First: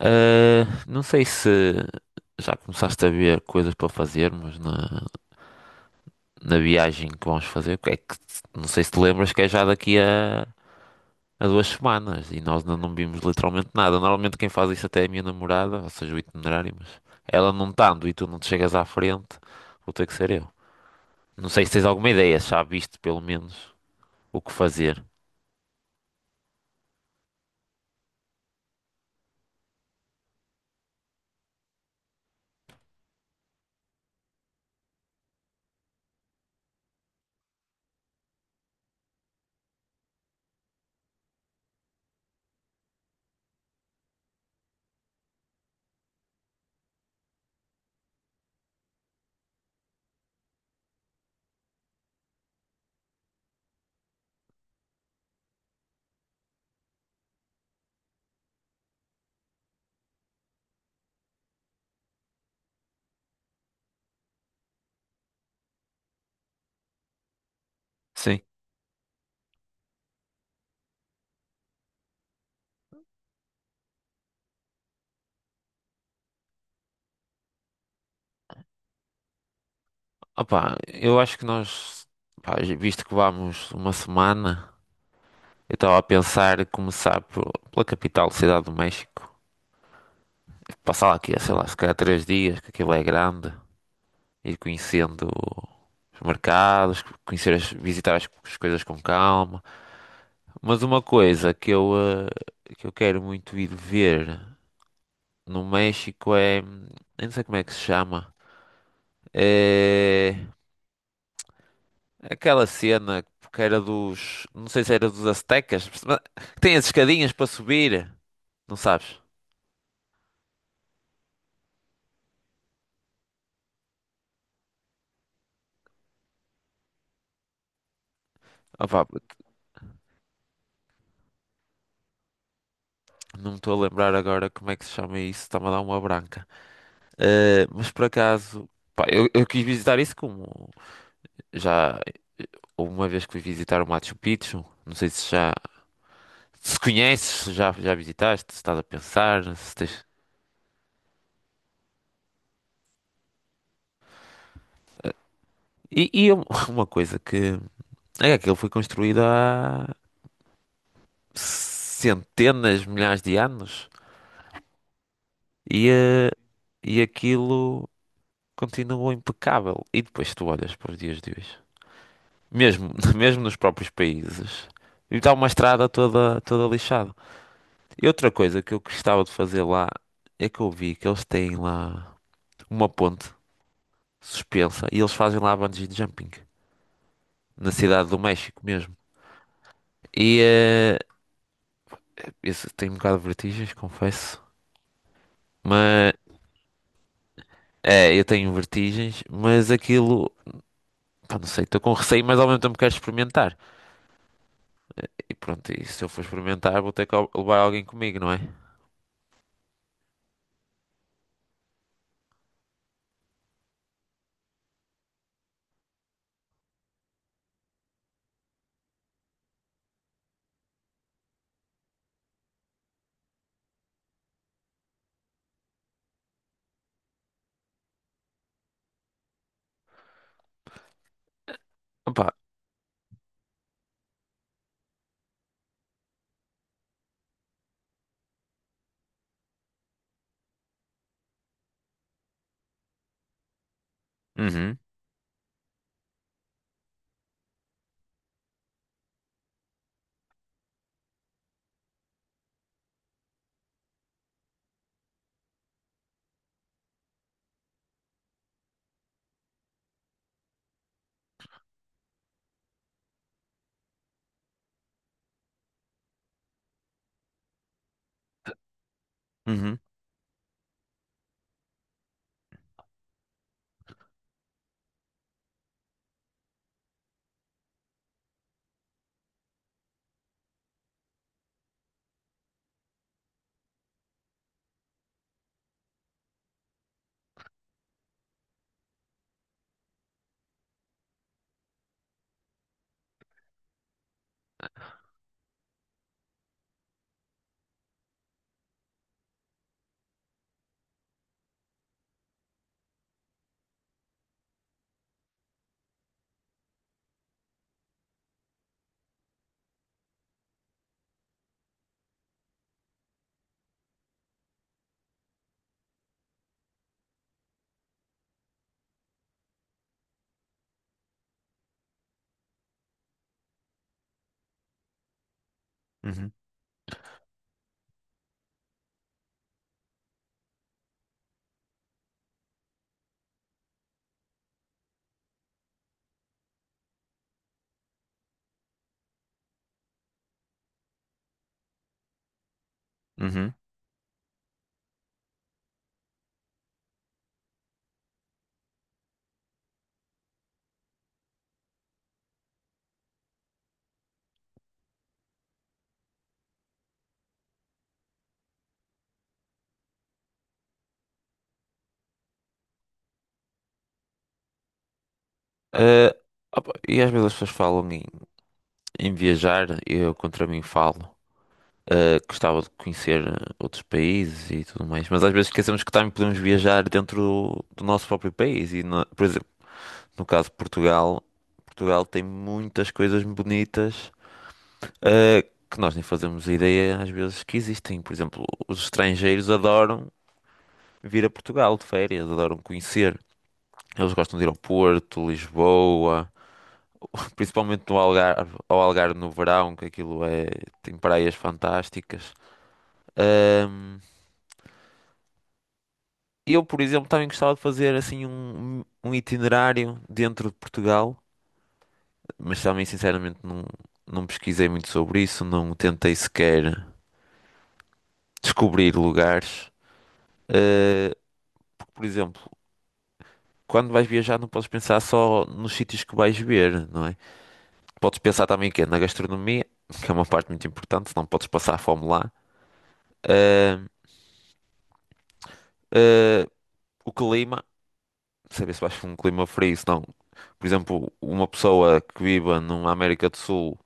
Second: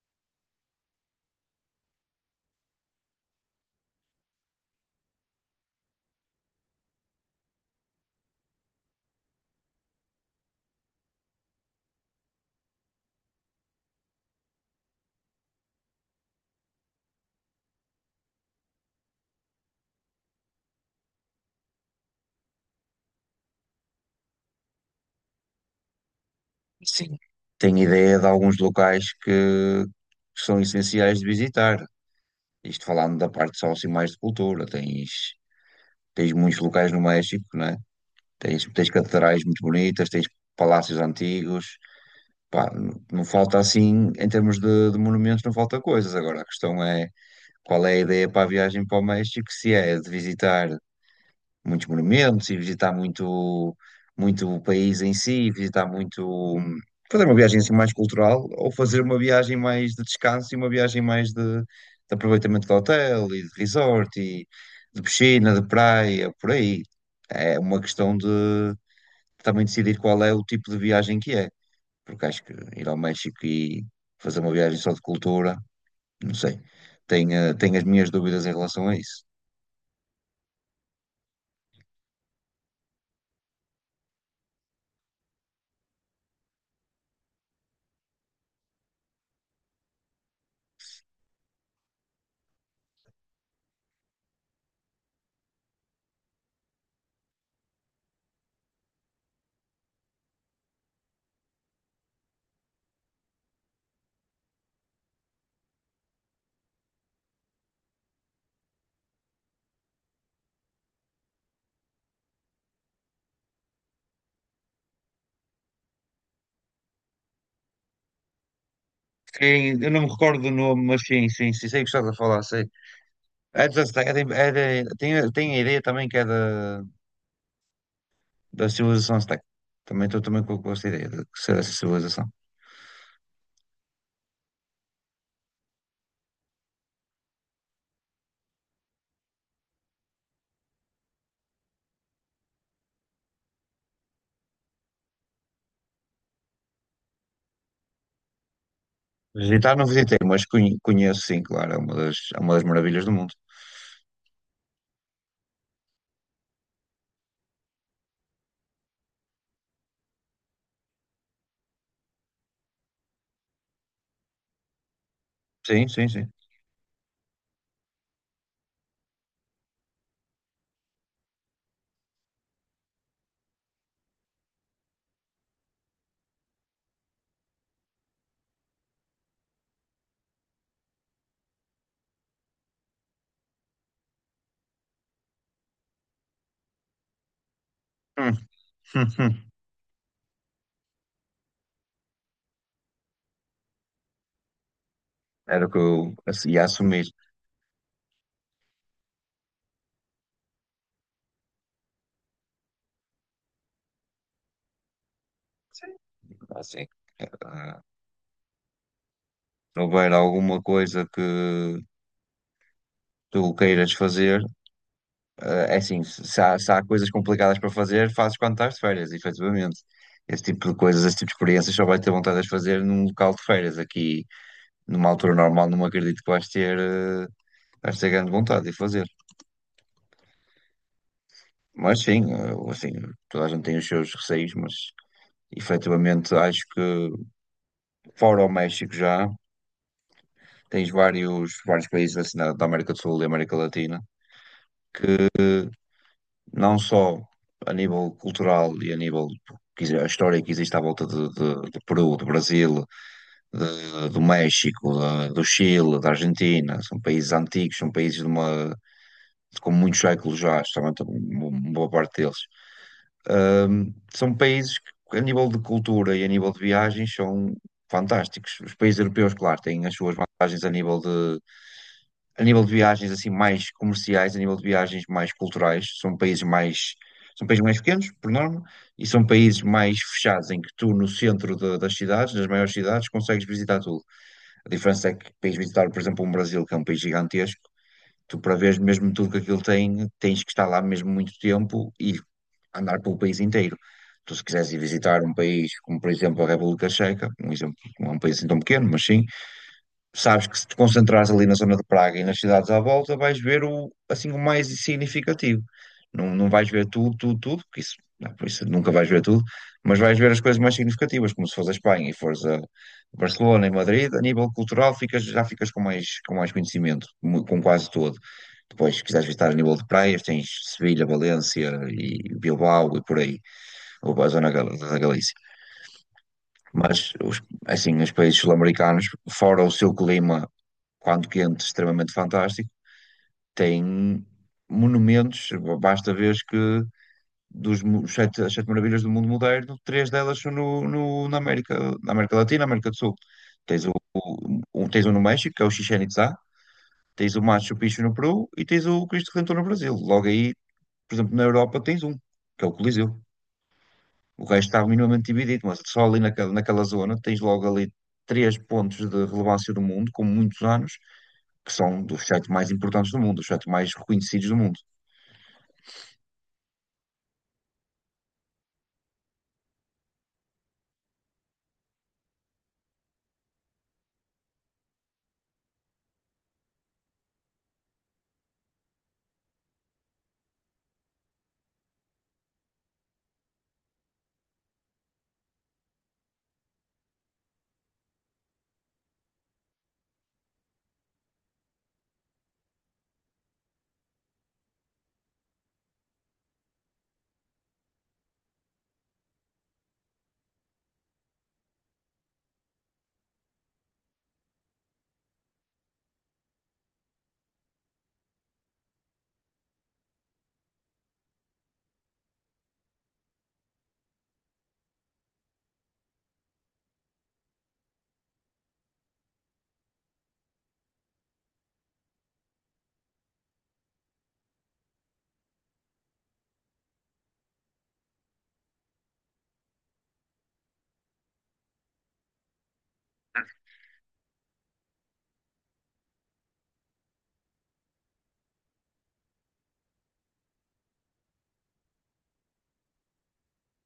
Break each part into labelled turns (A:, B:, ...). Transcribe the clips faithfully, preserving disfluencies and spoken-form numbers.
A: Ah, não sei se já começaste a ver coisas para fazermos na, na viagem que vamos fazer. Que É que, não sei se te lembras que é já daqui a, a duas semanas e nós ainda não vimos literalmente nada. Normalmente quem faz isso até é a minha namorada, ou seja, o itinerário, mas ela não estando e tu não te chegas à frente, vou ter que ser eu. Não sei se tens alguma ideia, se já viste pelo menos o que fazer.
B: Sim. Tenho ideia de alguns locais que, que são essenciais de visitar. Isto falando da parte só assim mais de cultura, tens, tens muitos locais no México, né? Tens, tens catedrais muito bonitas, tens palácios antigos. Pá, n- não falta assim, em termos de, de monumentos, não falta coisas. Agora, a questão é qual é a ideia para a viagem para o México, se é de visitar muitos monumentos e visitar muito, muito o país em si, visitar muito, hum, fazer uma viagem assim mais cultural ou fazer uma viagem mais de descanso e uma viagem mais de, de aproveitamento de hotel e de resort e de piscina, de praia, por aí. É uma questão de
A: Sim.
B: também decidir qual é o tipo de viagem que é, porque acho que ir ao México e fazer uma viagem só de cultura, não sei. Tenho, eh, tenho as minhas dúvidas em relação a isso.
A: Opá, eu acho que nós, pá, visto que vamos uma semana. Eu estava a pensar em começar pelo- pela capital, Cidade do México. Passar lá aqui, sei lá, se calhar três dias, que aquilo é grande. Ir conhecendo os mercados, conhecer as- visitar as, as coisas com calma. Mas uma coisa que eu, eh, que eu quero muito ir ver no México é... hum, Eu não sei como é que se chama. É... Aquela cena que era dos... Não sei se era dos aztecas, mas que tem as escadinhas para subir. Não sabes?
B: Sim, eu não me recordo do nome, mas sim, sim, sim, sei o que estás a falar, sei. É dos Aztecas, é, de- é, de- tem, tem a ideia também que é da, da
A: Opa,
B: civilização Azteca. Também estou também com, com essa ideia de ser essa civilização.
A: não me estou a lembrar agora como é que se chama isso, está-me a dar uma branca. Eh, mas por acaso, pá, eu, eu quis visitar isso como já uma vez que fui visitar o Machu Picchu, não sei se já se conheces, se já, já visitaste, se estás a pensar,
B: Visitar
A: se
B: não
A: tens.
B: visitei, mas conhe- conheço sim, claro, é uma das, é uma das maravilhas do mundo.
A: E, e um- uma coisa que é que aquilo foi construído há centenas, milhares de anos
B: Sim,
A: e,
B: sim,
A: eh,
B: sim.
A: e aquilo continua impecável. E depois tu olhas para os dias de hoje. Mesmo, mesmo nos próprios países. E está uma estrada toda, toda lixada. E outra coisa que eu gostava de fazer lá é que eu vi que eles têm lá uma ponte suspensa e eles fazem lá bungee jumping. Na cidade do
B: Hum,
A: México mesmo.
B: hum, hum.
A: E eh, isso tem um bocado de vertigens, confesso.
B: Era o que eu
A: Mas
B: ass- ia assumir.
A: é, eu tenho vertigens, mas aquilo, pá, não sei, estou com receio, mas ao mesmo tempo quero experimentar. E pronto, e se eu for experimentar,
B: Assim,
A: vou ter que al- levar
B: ah,
A: alguém comigo, não é?
B: se houver alguma coisa que tu queiras fazer, ah, é assim, se se há, se há coisas complicadas para fazer, fazes quando estás de férias, efetivamente. Esse tipo de coisas, esse tipo de experiências só vais ter vontade de as fazer num local de férias. Aqui, numa altura normal, não acredito que vais ter, ah, vais ter grande vontade de fazer. Mas sim,
A: Opa,
B: ah, assim, toda a gente tem os seus receios, mas efetivamente acho que fora o México já, tens vários, vários países assim, da da América do Sul e América Latina
A: uhum,
B: não só a nível cultural e a nível que exi- a história que existe à volta de, de- do Peru, do Brasil, de- do México, da- do Chile, da Argentina, são países antigos, são países de uma, com muitos séculos já, justamente uma uma boa parte deles. Ahm, são países que, a nível de cultura e a nível de viagens, são fantásticos. Os países europeus, claro,
A: uhum,
B: têm as suas vantagens a nível de a nível de viagens assim mais comerciais, a nível de viagens mais culturais, são países mais são países mais pequenos, por norma, e são países mais fechados, em que tu no centro da- das cidades, das maiores cidades, consegues visitar tudo. A diferença é que para ires visitar, por exemplo, um Brasil, que é um país gigantesco, tu para ver mesmo tudo que aquilo tem, tens que estar lá mesmo muito tempo e andar pelo país inteiro. Tu se quiseres ir visitar um país como, por exemplo, a República Checa, um exemplo, não é um país assim tão pequeno, mas sim, sabes que se te concentrares ali na zona de Praga e nas cidades à volta, vais ver o, assim, o mais significativo. Não, não vais ver tudo, tudo, tudo, porque isso, não, por isso nunca vais ver tudo, mas vais ver as coisas mais significativas, como se fores a Espanha e fores a Barcelona e Madrid, a nível cultural ficas, já ficas com mais, com mais conhecimento, mu- com quase todo. Depois, se quiseres visitar a nível de praias, tens Sevilha, Valência e Bilbao e por aí, ou a zona gal- da Galícia.
A: uhum.
B: Mas, os, assim, os países sul-americanos, fora o seu clima, quando quente, extremamente fantástico, têm monumentos. Basta ver que dos mu- sete, as sete maravilhas do mundo moderno, três delas são no, no- na América, na América Latina, América do Sul.
A: Uhum.
B: Tens o, o- um- tens um no México, que é o Chichén Itzá, tens o Machu Picchu no Peru e tens o Cristo Redentor no Brasil. Logo aí, por exemplo, na Europa tens um, que é o Coliseu. O resto estava minimamente dividido, mas só ali naquela, naquela zona tens logo ali três pontos de relevância do mundo, com muitos anos, que são dos sete mais importantes do mundo, os sete mais reconhecidos do mundo.
A: Eh, opa, e às vezes as pessoas falam em, em viajar, e eu contra mim falo. Eh, gostava de conhecer eh, outros países e tudo mais, mas às vezes esquecemos que também podemos viajar dentro do, do nosso próprio país. E, no- por exemplo, no caso de Portugal, Portugal tem muitas coisas bonitas, eh, que nós nem fazemos ideia às vezes que existem. Por exemplo, os estrangeiros adoram vir a Portugal de férias, adoram conhecer. Eles gostam de ir ao Porto, Lisboa, principalmente no Algarve, ao Algarve no verão, que aquilo é, tem praias fantásticas. Ahm, eu, por exemplo, também gostava de fazer assim um, um itinerário dentro de Portugal, mas também sinceramente não, não pesquisei muito sobre isso, não tentei sequer descobrir lugares. Ah, Porque, por exemplo, quando vais viajar não podes pensar só nos sítios que vais ver, não é? Podes pensar também que é na gastronomia, que é uma parte muito importante, não podes passar fome lá. Ah, ah, O clima, saber se vais para um clima frio, se não. Por exemplo, uma pessoa que viva numa América do Sul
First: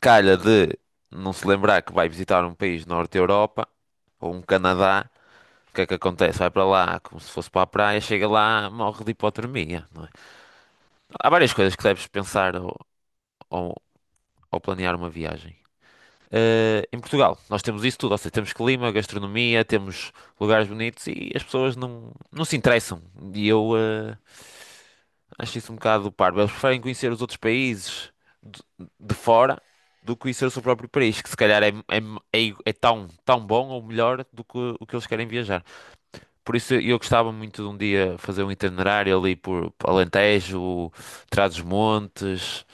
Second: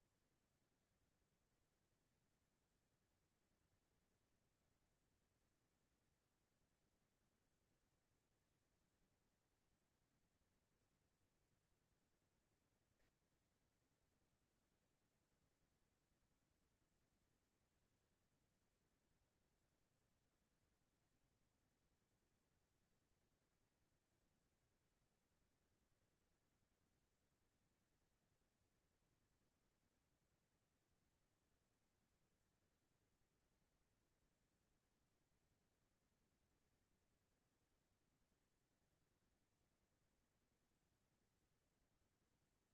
A: calha de não se lembrar que vai visitar um país do norte da Europa ou um Canadá, o que é que acontece? Vai para lá como se fosse para a praia, chega lá, morre de hipotermia, não é? Há várias coisas que deves pensar ao, ao- ao planear uma viagem. Eh, em Portugal, nós temos isso tudo, ou seja, temos clima, gastronomia, temos lugares bonitos e as pessoas não, não se interessam. E eu, eh, Acho isso um bocado parvo. Eles preferem conhecer os outros países de, de fora do que conhecer o seu próprio país, que se calhar é, é, é, é tão, tão bom ou melhor do que o que eles querem viajar. Por isso eu gostava muito de um dia fazer um itinerário ali por Alentejo, Trás-os-Montes,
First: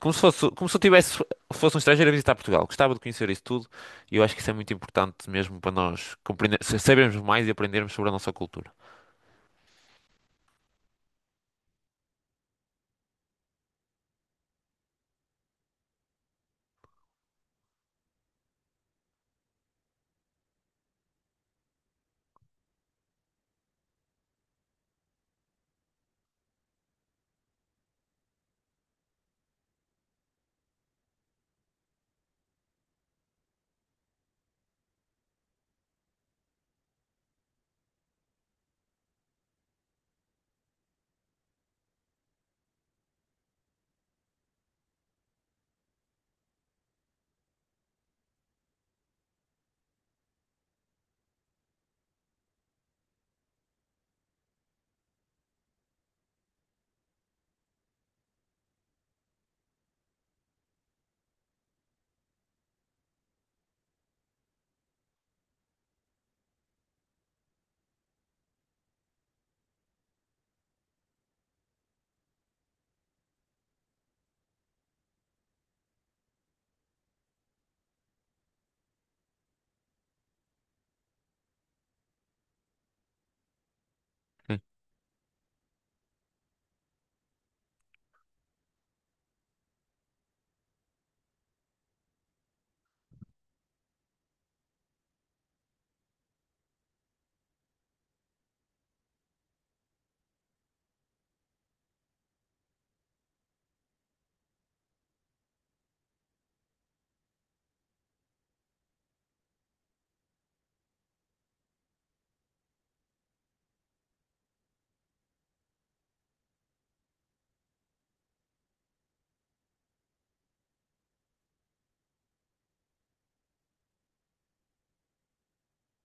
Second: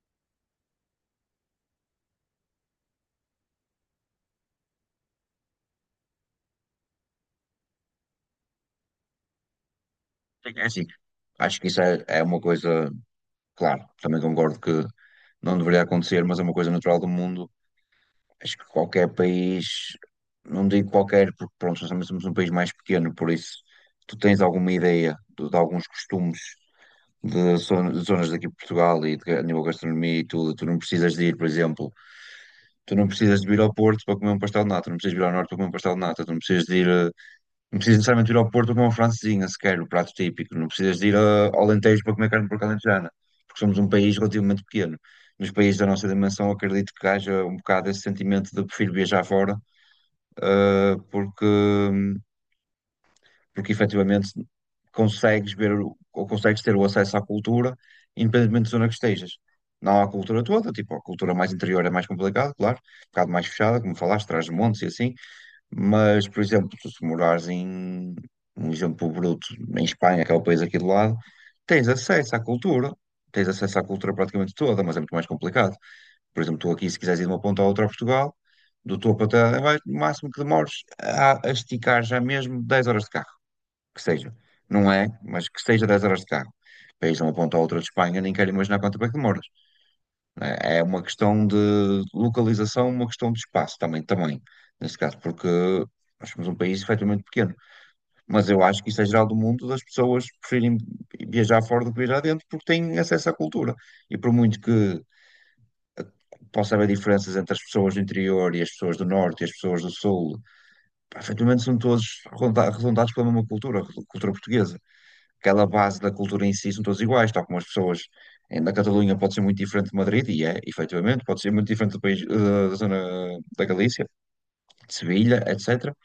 A: como se fosse, como se eu tivesse, fosse um estrangeiro a visitar Portugal. Gostava de conhecer isso tudo e eu acho que isso é muito importante mesmo para nós compreender, sabermos mais e aprendermos sobre a nossa cultura.
B: É assim, acho que isso é, é uma coisa, claro, também concordo que não deveria acontecer, mas é uma coisa natural do mundo. Acho que qualquer país, não digo qualquer, porque pronto, nós também somos um país mais pequeno, por isso tu tens alguma ideia de, de alguns costumes de zon- zonas daqui de Portugal e de, a nível de gastronomia e tudo. Tu não precisas de ir, por exemplo, tu não precisas de vir ao Porto para comer um pastel de nata, tu não precisas de ir ao Norte para comer um pastel de nata, tu não precisas de ir, eh, não precisas necessariamente ir ao Porto para comer uma francesinha sequer, o prato típico, não precisas de ir eh, ao Alentejo para comer carne porca alentejana, porque somos um país relativamente pequeno. Nos países da nossa dimensão, acredito que haja um bocado esse sentimento de prefiro viajar fora, eh, porque hum, porque efetivamente consegues ver o- ou consegues ter o acesso à cultura, independentemente da zona que estejas. Não há a cultura toda, tipo, a cultura mais interior é mais complicada, claro, um bocado mais fechada, como falaste, Trás-os-Montes e assim, mas, por exemplo, tu se morares em, um exemplo bruto, em Espanha, que é o país aqui do lado, tens acesso à cultura, tens acesso à cultura praticamente toda, mas é muito mais complicado. Por exemplo, tu aqui, se quiseres ir de uma ponta à outra a Portugal, do topo até lá em baixo, no máximo que demores a, a esticar já mesmo dez horas de carro que seja. Não é, mas que seja dez horas de carro. Para ir de uma ponta à outra de Espanha, nem quero imaginar quanto tempo é que demoras. É é uma questão de localização, uma questão de espaço também, também, nesse caso, porque nós somos um país efetivamente pequeno. Mas eu acho que isso é geral do mundo, das pessoas preferirem viajar fora do que viajar dentro, porque têm acesso à cultura. E por muito que possa haver diferenças entre as pessoas do interior e as pessoas do norte e as pessoas do sul, pá, efetivamente são todos arredonda- arredondados pela mesma cultura, a cultura portuguesa. Aquela base da cultura em si são todos iguais, tal como as pessoas em- na Catalunha pode ser muito diferente de Madrid, e é, efetivamente, pode ser muito diferente do país, eh, da zona da Galícia, de Sevilha, etcétera.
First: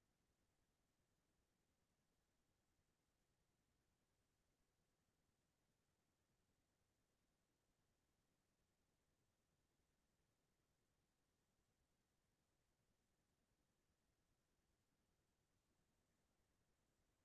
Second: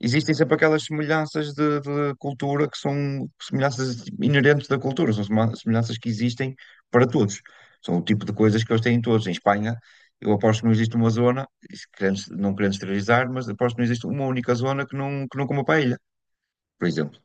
B: Existem sempre aquelas semelhanças de, de cultura que são semelhanças inerentes da cultura, são sema- semelhanças que existem para todos. São o tipo de coisas que eles têm todos. Em Espanha, eu aposto que não existe uma zona, e se querendo- não querendo esterilizar, mas aposto que não existe uma única zona que não, que não coma paella, por exemplo.